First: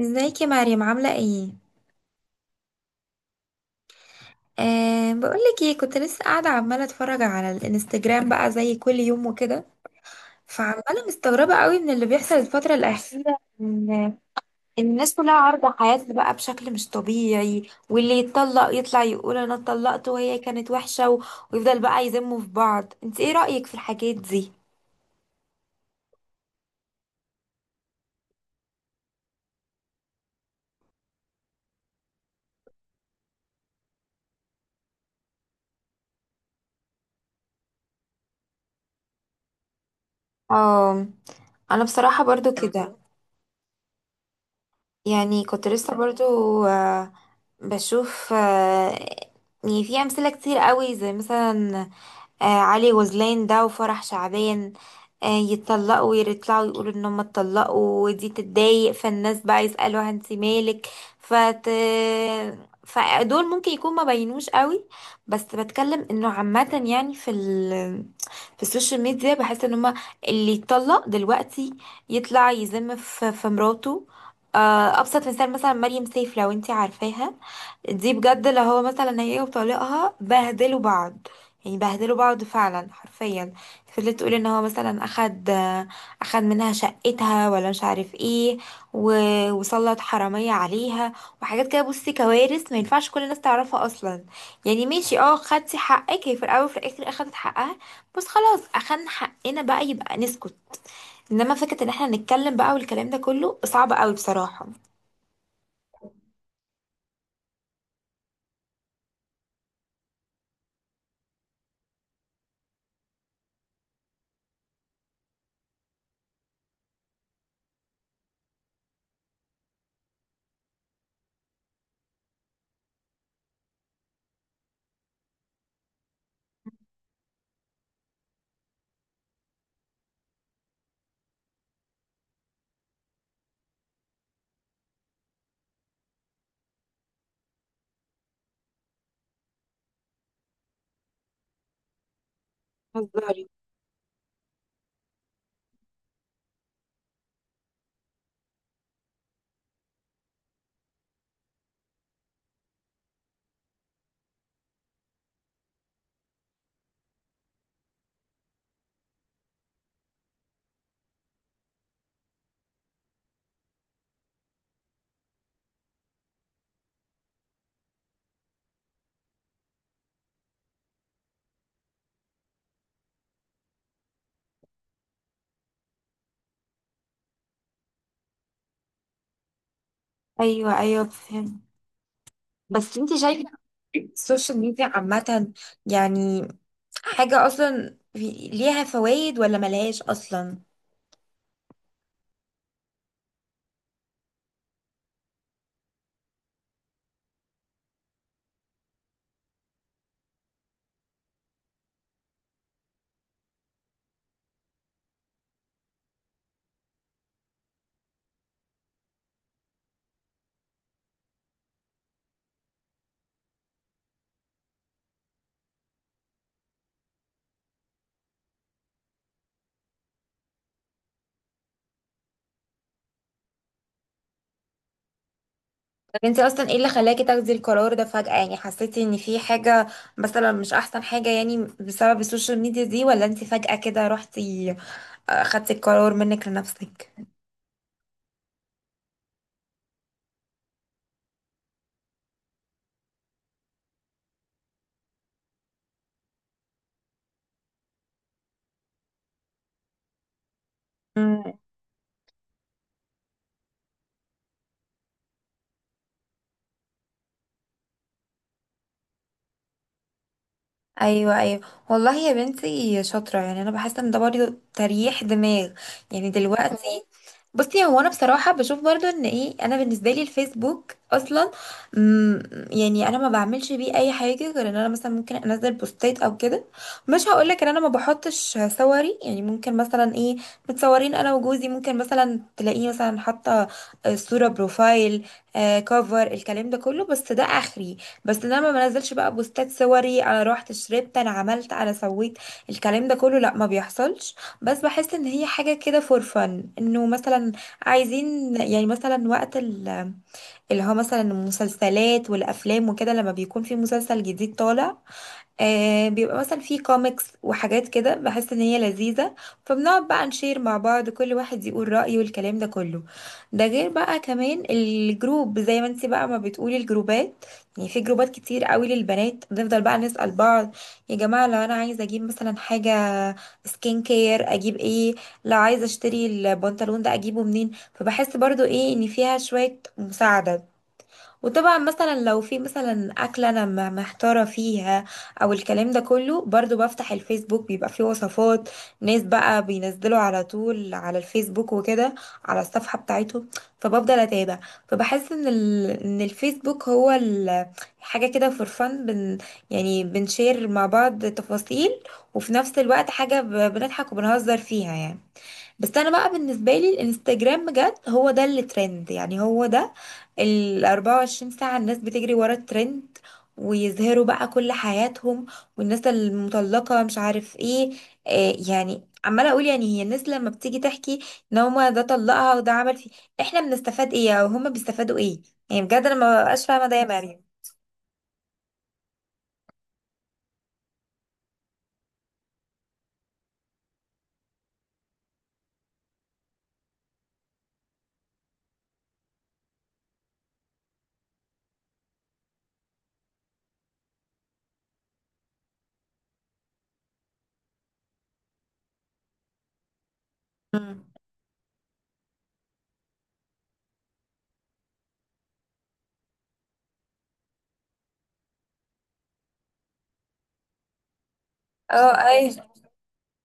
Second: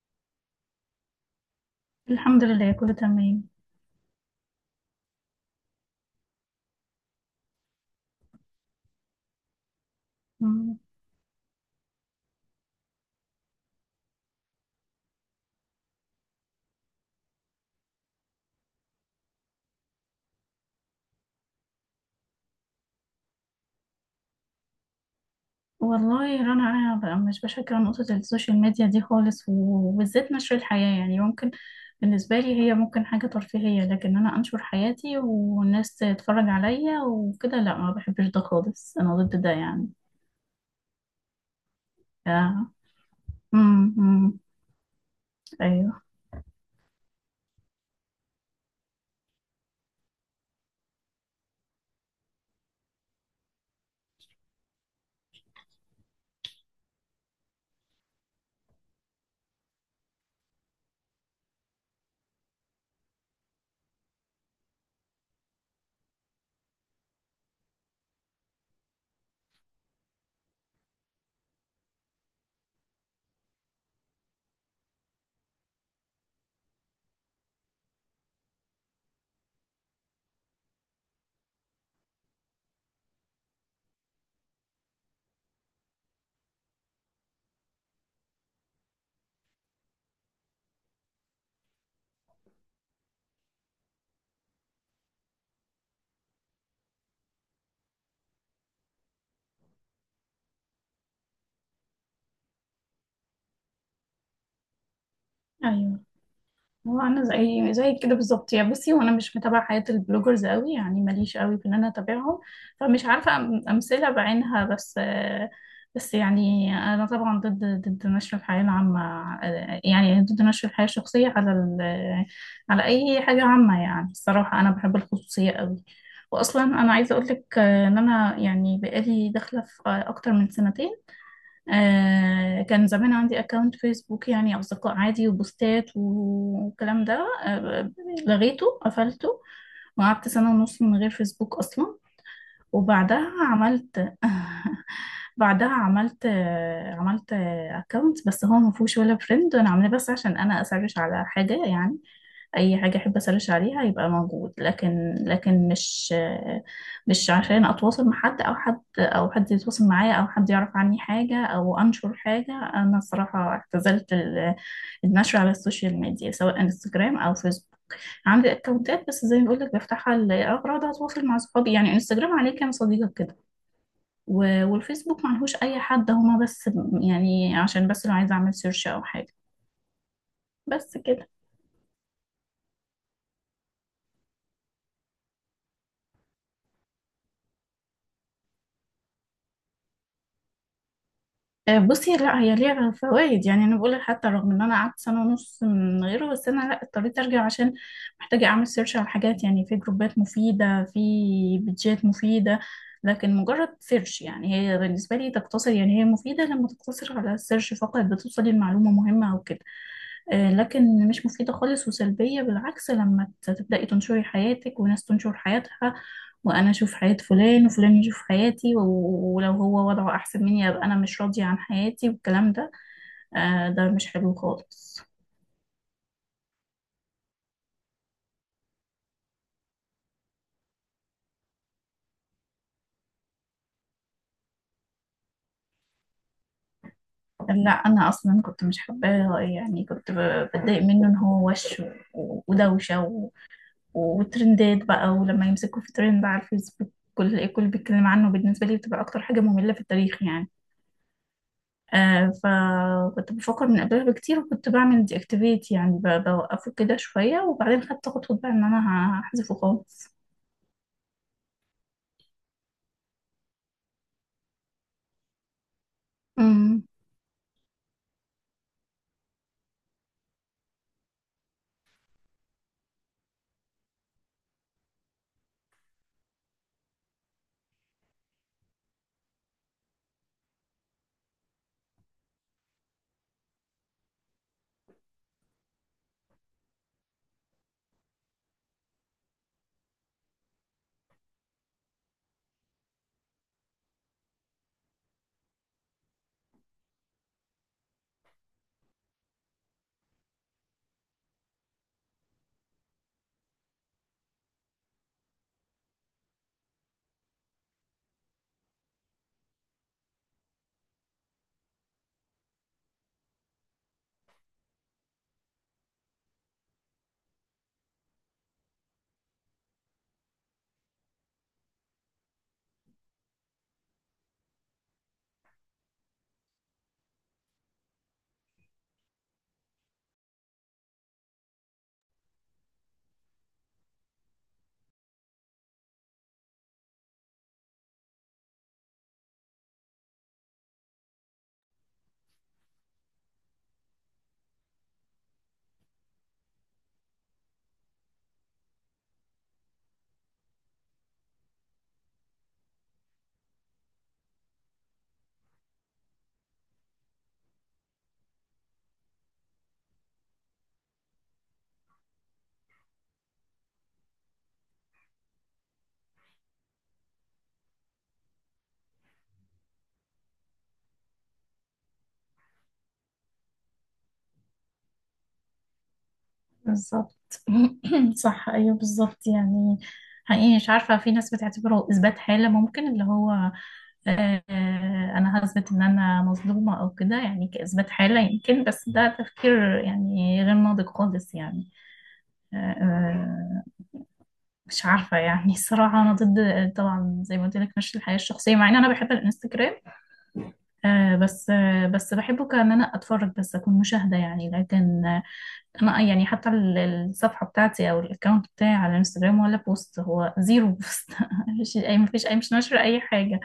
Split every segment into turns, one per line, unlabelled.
ازيك يا مريم عاملة ايه؟
الحمد لله، كله تمام.
أه بقولك ايه، كنت لسه قاعدة عمالة اتفرج على الانستجرام بقى زي كل يوم وكده.
مم.
فعمالة مستغربة قوي من اللي بيحصل الفترة الأخيرة إن الناس كلها عارضة حياتها بقى بشكل مش طبيعي، واللي يتطلق يطلع يقول انا اتطلقت وهي كانت وحشة، ويفضل بقى يذموا في بعض. انت ايه رأيك في الحاجات دي؟
والله رنا، انا بقى مش بشجع نقطة السوشيال ميديا دي خالص، وبالذات نشر الحياة. يعني ممكن بالنسبة لي هي ممكن حاجة ترفيهية، لكن انا انشر حياتي والناس تتفرج عليا وكده؟ لا، ما بحبش ده خالص، انا ضد ده يعني.
اه، انا بصراحة برضو
ف-
كده،
مم. مم.
يعني كنت لسه
ايوه
برضو آه، بشوف. يعني في أمثلة كتير قوي، زي مثلا علي غزلان ده وفرح شعبان. يتطلقوا ويطلعوا يقولوا ان هم اتطلقوا ودي تتضايق، فالناس بقى يسألوا انت مالك. فت... فدول ممكن يكون ما بينوش قوي، بس بتكلم انه عامة، يعني في السوشيال ميديا بحس ان هم اللي يتطلق دلوقتي يطلع يذم في مراته. ابسط مثال مثلا مريم سيف، لو انت عارفاها. دي بجد لو هو مثلا، هي وطليقها بهدلوا بعض، يعني بهدلوا بعض فعلا حرفيا. فضلت تقول ان هو مثلا اخد منها شقتها ولا مش عارف ايه، و... وسلط حرامية عليها وحاجات كده. بصي كوارث، ما ينفعش كل الناس تعرفها اصلا. يعني ماشي، اه، خدتي حقك، هي في الاول وفي الاخر اخدت حقها، بس خلاص اخدنا حقنا بقى يبقى نسكت. انما فكرة ان احنا نتكلم بقى والكلام ده كله صعب قوي بصراحة.
ايوه. هو انا زي كده بالظبط يا بصي، وانا مش متابعه حياه البلوجرز قوي، يعني ماليش قوي في ان انا اتابعهم، فمش عارفه امثله بعينها. بس بس يعني انا طبعا ضد نشر الحياه العامه، يعني ضد نشر الحياه الشخصيه على على اي حاجه عامه. يعني الصراحه انا بحب الخصوصيه قوي. واصلا انا عايزه اقول لك ان انا يعني بقالي داخله في اكتر من سنتين. آه، كان زمان عندي اكونت فيسبوك، يعني اصدقاء عادي وبوستات والكلام ده. آه، لغيته قفلته، وقعدت سنة ونص من غير فيسبوك اصلا. وبعدها
بتهزري؟
عملت بعدها عملت عملت اكونت، بس هو ما فيهوش ولا فريند، وانا عاملاه بس عشان انا اسرش على حاجه يعني. اي حاجه احب اسرش عليها يبقى موجود، لكن مش مش عشان اتواصل مع حد، او حد، او حد يتواصل معايا، او حد يعرف عني حاجه، او انشر حاجه. انا الصراحه اعتزلت النشر على السوشيال ميديا، سواء انستجرام او فيسبوك. عندي اكونتات بس زي ما بقول لك بفتحها لاغراض اتواصل مع صحابي، يعني انستجرام عليه كام صديقه كده، والفيسبوك معلهوش اي حد، هما بس، يعني عشان بس لو عايزه اعمل سيرش او حاجه.
ايوه
بس
ايوه
كده.
فهمت. بس انت شايفه السوشيال ميديا عامه، يعني حاجة أصلا ليها فوائد ولا ملهاش أصلا؟
آه، بصي، لا هي ليها فوائد، يعني انا بقول لك حتى رغم ان انا قعدت سنه ونص من غيره، بس انا لا اضطريت ارجع، عشان محتاجه اعمل سيرش على حاجات. يعني في جروبات مفيده، في بيدجات مفيده، لكن مجرد سيرش. يعني هي بالنسبه لي تقتصر، يعني هي مفيده لما تقتصر على السيرش فقط، بتوصلي لمعلومه مهمه او كده. آه، لكن مش مفيدة خالص وسلبية بالعكس لما تبدأي تنشري حياتك وناس تنشر حياتها، وانا اشوف حياة فلان وفلان يشوف حياتي، ولو هو وضعه احسن مني ابقى انا مش راضية عن حياتي والكلام ده. آه، ده مش حلو خالص.
طب انت أصلا ايه اللي خلاكي تاخدي القرار ده فجأة؟ يعني حسيتي ان في حاجة مثلا مش أحسن حاجة يعني بسبب السوشيال ميديا دي، ولا انت فجأة كده رحتي، خدتي القرار منك لنفسك؟
لا انا اصلا كنت مش حباه، يعني كنت بتضايق منه، ان هو وش ودوشة وترندات بقى، ولما يمسكوا في ترند على الفيسبوك كل الكل بيتكلم عنه، بالنسبة لي بتبقى اكتر حاجة مملة في التاريخ يعني.
مم.
آه، فكنت بفكر من قبلها بكتير، وكنت بعمل دي اكتيفيت، يعني بوقفه كده شوية، وبعدين خدت خطوة بقى ان انا هحذفه خالص.
ايوه ايوه، والله يا بنتي شاطره، يعني انا بحس ان ده برضه تريح دماغ يعني
امم،
دلوقتي. بصي، هو انا بصراحه بشوف برضو ان ايه، انا بالنسبه لي الفيسبوك اصلا، مم، يعني انا ما بعملش بيه اي حاجه غير ان انا مثلا ممكن انزل بوستات او كده. مش هقولك ان انا ما بحطش صوري، يعني ممكن مثلا ايه، متصورين انا وجوزي، ممكن مثلا تلاقيه مثلا حاطه صوره بروفايل. آه، كفر الكلام ده كله، بس ده اخري. بس إن انا ما بنزلش بقى بوستات صوري، انا رحت شربت، انا عملت، انا سويت، الكلام ده كله لا، ما بيحصلش. بس بحس ان هي حاجة كده فور فن، انه مثلا عايزين يعني مثلا اللي هو مثلا المسلسلات والافلام وكده، لما بيكون في مسلسل جديد طالع، آه، بيبقى مثلا في كوميكس وحاجات كده، بحس ان هي لذيذة. فبنقعد بقى نشير مع بعض، كل واحد يقول رأيه والكلام ده كله. ده غير بقى كمان الجروب زي ما انت بقى ما بتقولي، الجروبات، يعني في جروبات كتير قوي للبنات، بنفضل بقى نسأل بعض يا جماعة، لو انا عايزة اجيب مثلا حاجة سكين كير اجيب ايه، لو عايزة اشتري البنطلون ده اجيبه منين. فبحس برضو ايه، ان فيها شوية مساعدة. وطبعا مثلا لو في مثلا اكله انا محتاره فيها او الكلام ده كله، برضو بفتح الفيسبوك بيبقى فيه وصفات، ناس بقى بينزلوا على طول على الفيسبوك وكده، على الصفحه بتاعتهم، فبفضل اتابع. فبحس ان ان الفيسبوك هو حاجه كده فور فن، يعني بنشير مع بعض تفاصيل، وفي نفس الوقت حاجه بنضحك وبنهزر فيها يعني. بس انا بقى بالنسبه لي الانستجرام بجد هو ده اللي ترند، يعني هو ده. ال 24 ساعه الناس بتجري ورا الترند، ويظهروا بقى كل حياتهم، والناس المطلقه مش عارف ايه. آه يعني عماله اقول، يعني هي الناس لما بتيجي تحكي ان هما ده طلقها وده عمل فيه، احنا بنستفاد ايه او هما بيستفادوا ايه؟ يعني بجد انا ما بقاش فاهمه ده يا
بالظبط.
مريم.
صح، ايوه بالظبط يعني. حقيقي مش عارفه، في ناس بتعتبره اثبات حاله، ممكن اللي هو، آه، انا هثبت ان انا مظلومه او كده، يعني كاثبات حاله يمكن، بس ده تفكير يعني غير ناضج خالص يعني. آه، مش عارفه يعني الصراحه انا ضد، طبعا زي ما قلت لك، مش الحياه الشخصيه، مع ان انا بحب الانستجرام.
مم.
بس بحبه كان انا اتفرج بس، اكون مشاهده يعني، لكن انا يعني حتى الصفحه بتاعتي او الاكونت بتاعي على الانستجرام، ولا بوست، هو زيرو بوست مفيش اي مفيش
اه
اي
اي
مش ناشره اي حاجه.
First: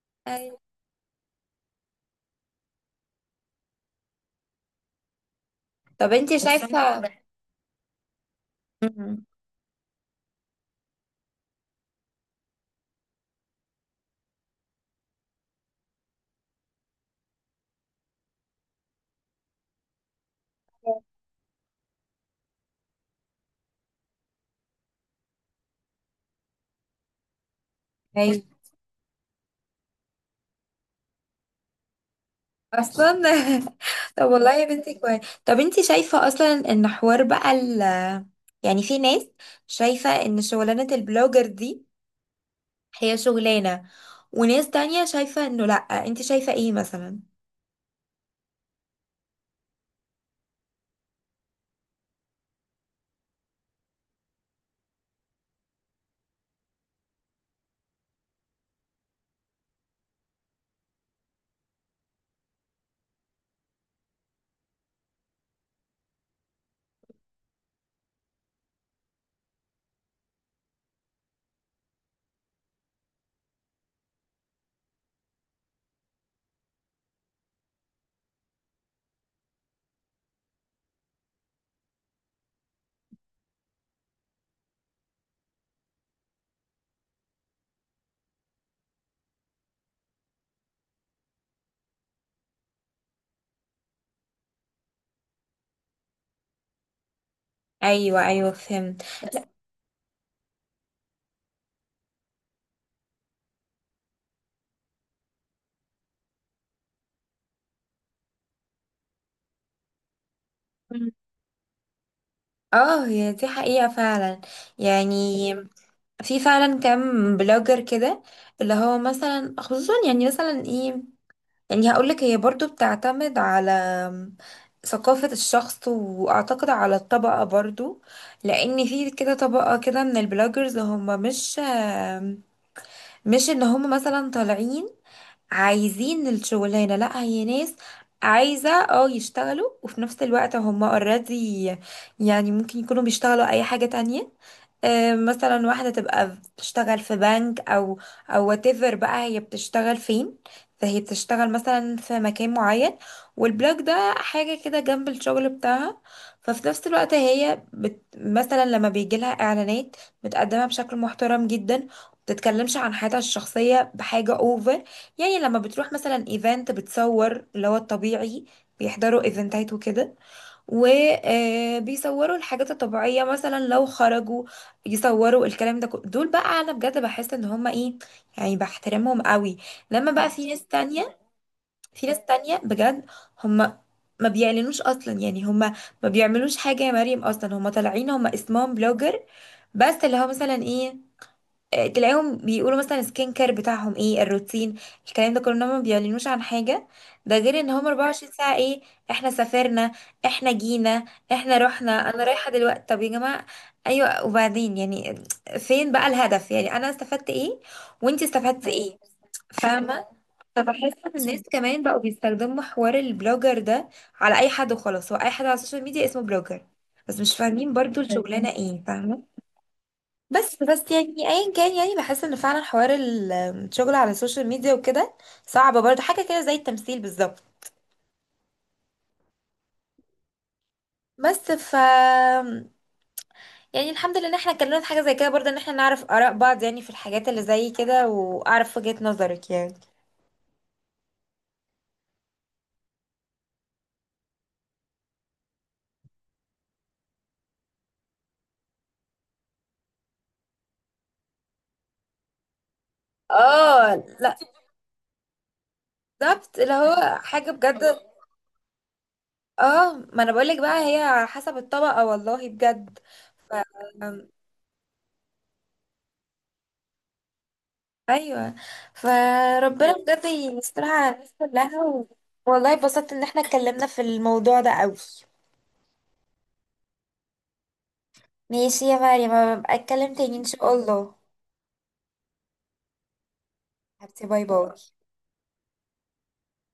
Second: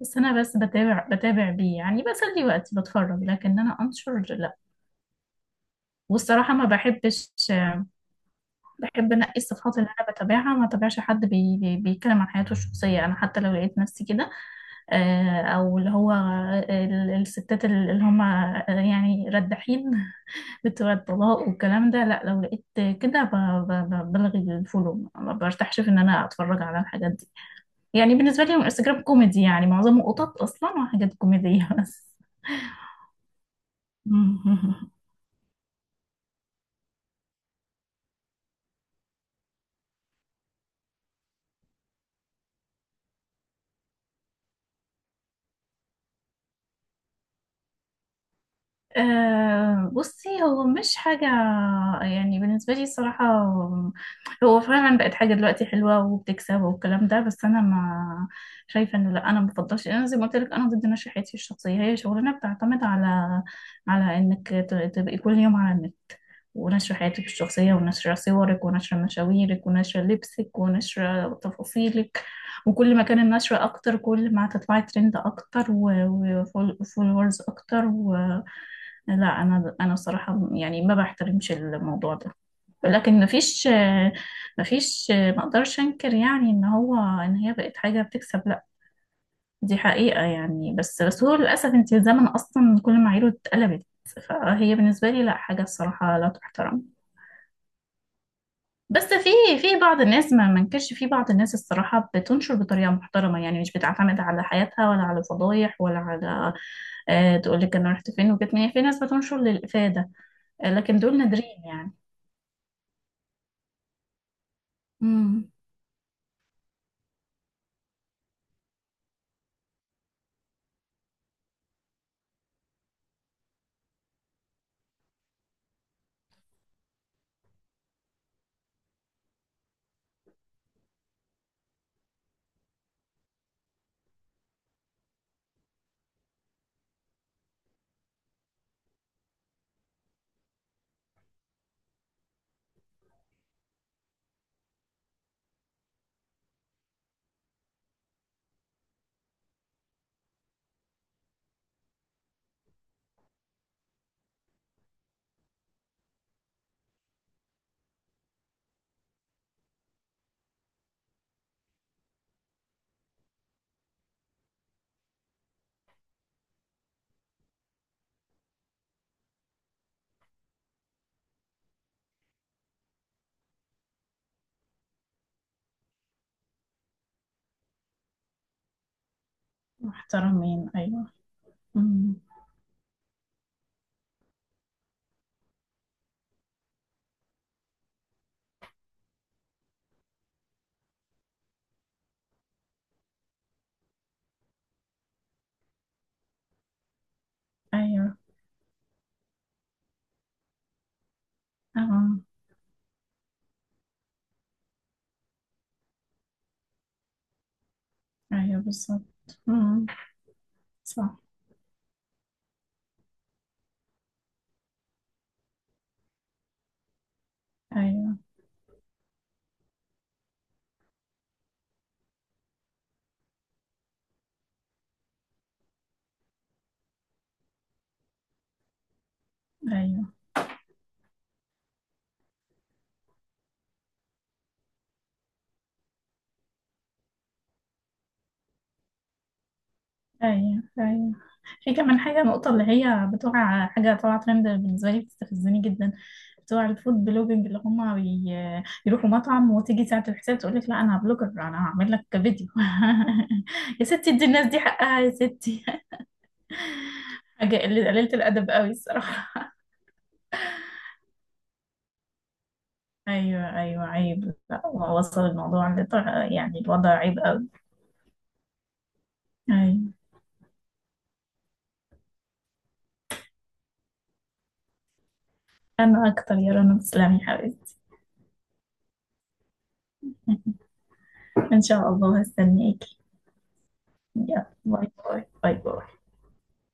بس انا
اي.
بس بتابع بيه يعني، بسلي وقتي بتفرج، لكن انا انشر لا.
طب انت
والصراحه ما
شايفه؟
بحبش، بحب
مم.
انقي الصفحات اللي انا بتابعها. ما تابعش حد بي بي بيتكلم عن حياته الشخصيه. انا حتى لو لقيت نفسي كده، او اللي هو الستات اللي هم، يعني ردحين، فكرة بقى الطلاق والكلام ده، لا، لو لقيت كده بلغي الفولو، ما برتاحش في ان انا اتفرج على الحاجات دي. يعني
ايوه.
بالنسبة لي الانستجرام كوميدي، يعني معظمه قطط اصلا وحاجات كوميدية بس
اصلا! طب والله يا بنتي كويس. طب انتي شايفة اصلا ان حوار بقى ال، يعني في ناس شايفة ان شغلانة البلوجر دي هي شغلانة، وناس تانية شايفة انه لأ، انتي شايفة ايه مثلا؟
أه، بصي، هو مش حاجة، يعني بالنسبة لي الصراحة هو فعلا بقت حاجة دلوقتي حلوة وبتكسب والكلام ده، بس أنا ما شايفة إنه، لأ، أنا مبفضلش، أنا زي ما قلت لك أنا ضد نشرحيتي الشخصية. هي شغلانة بتعتمد على، على إنك تبقي كل يوم على النت، ونشر حياتك الشخصية ونشر صورك ونشر مشاويرك ونشر لبسك ونشر تفاصيلك، وكل ما كان النشر أكتر كل ما هتطلعي ترند أكتر وفولورز أكتر. لا، انا الصراحه يعني ما بحترمش الموضوع ده، لكن مفيش، مفيش ما اقدرش انكر يعني ان هو ان هي بقت حاجه بتكسب، لا دي حقيقه يعني، بس بس هو للاسف انت الزمن اصلا كل معاييره اتقلبت، فهي بالنسبه لي لا حاجه الصراحه لا تحترم.
ايوه ايوه فهمت.
بس في، في بعض الناس، ما منكرش في بعض الناس الصراحه بتنشر بطريقه محترمه، يعني مش بتعتمد على حياتها ولا على فضايح ولا على، آه، تقول لك انا رحت فين وجيت منين، في ناس بتنشر للافاده، آه، لكن
مم.
دول نادرين يعني.
اه، هي دي حقيقة فعلا، يعني
امم،
في فعلا كام بلوجر كده، اللي هو مثلا خصوصا يعني مثلا ايه، يعني هقولك هي برضو بتعتمد على ثقافة الشخص، وأعتقد على الطبقة برضو. لأن في كده طبقة كده من البلوجرز هم مش إن هم مثلا طالعين عايزين الشغلانة، لأ هي ناس عايزة اه يشتغلوا، وفي نفس الوقت هم اوريدي، يعني ممكن يكونوا بيشتغلوا أي حاجة تانية. آه، مثلا واحدة تبقى بتشتغل في بنك، أو whatever بقى هي بتشتغل فين. فهي بتشتغل مثلا في مكان معين، والبلوك ده حاجة كده جنب الشغل بتاعها. ففي نفس الوقت هي بت مثلا لما بيجيلها إعلانات بتقدمها بشكل محترم جدا، بتتكلمش عن حياتها الشخصية بحاجة اوفر. يعني لما بتروح مثلا ايفنت بتصور اللي هو الطبيعي، بيحضروا ايفنتات وكده وبيصوروا الحاجات الطبيعية، مثلا لو خرجوا يصوروا الكلام ده كله. دول بقى انا بجد بحس ان هما ايه، يعني بحترمهم قوي. لما بقى في ناس
محترمين، أيوة.
تانية، في
امم.
ناس تانية بجد، هما ما بيعلنوش اصلا، يعني هما ما بيعملوش حاجة يا مريم اصلا، هما طالعين هما اسمهم بلوجر، بس اللي هو مثلا ايه، آه، تلاقيهم بيقولوا مثلا السكين كير بتاعهم ايه، الروتين، الكلام ده كله، إنهم ما بيعلنوش عن حاجة. ده غير ان هم
أيوة.
24 ساعة ايه، احنا سافرنا، احنا جينا، احنا رحنا، انا
أم.
رايحة دلوقتي. طب يا جماعة ايوه وبعدين، يعني فين بقى الهدف؟ يعني انا استفدت ايه وانتي
أيوة
استفدتي ايه؟
بالظبط. امم.
فاهمة؟ فبحس ان
صح.
الناس كمان بقوا بيستخدموا حوار البلوجر ده على اي حد وخلاص، هو اي حد على السوشيال ميديا اسمه بلوجر، بس مش فاهمين برضو
أيوة.
الشغلانة ايه، فاهمة؟ بس يعني ايا كان، يعني بحس ان فعلا حوار الشغل على السوشيال ميديا وكده صعب برضه، حاجه كده زي التمثيل بالظبط.
أيوة.
بس ف، يعني الحمد لله ان احنا اتكلمنا في حاجه زي كده برضه، ان احنا نعرف اراء بعض يعني في الحاجات اللي زي كده، واعرف وجهة نظرك يعني.
أيوة. أيوة. في كمان حاجة، النقطة اللي هي بتوع حاجة طالعة ترند، بالنسبة لي بتستفزني جدا، بتوع الفود بلوجينج، اللي هما بي... يروحوا مطعم وتيجي ساعة الحساب تقول لك لا أنا بلوجر أنا هعمل لك فيديو يا
اه
ستي ادي
لا،
الناس دي حقها يا ستي
بالظبط، اللي هو حاجه
حاجة
بجد.
قليلة الأدب قوي الصراحة.
اه، ما انا بقولك بقى هي على حسب الطبقه، والله بجد. ف...
أيوة أيوة، عيب، لا وصل الموضوع لطر... يعني الوضع عيب قوي.
ايوه.
أيوة.
فربنا بجد يسترها على الناس كلها، والله اتبسطت ان احنا اتكلمنا في الموضوع ده قوي.
أنا أكتر يا رنا، تسلمي يا حبيبتي.
ماشي يا مريم، أبقى اتكلم تاني ان شاء الله.
إن شاء الله، هستناكي.
حبيبتي، باي
يلا،
باي.
باي باي، باي باي.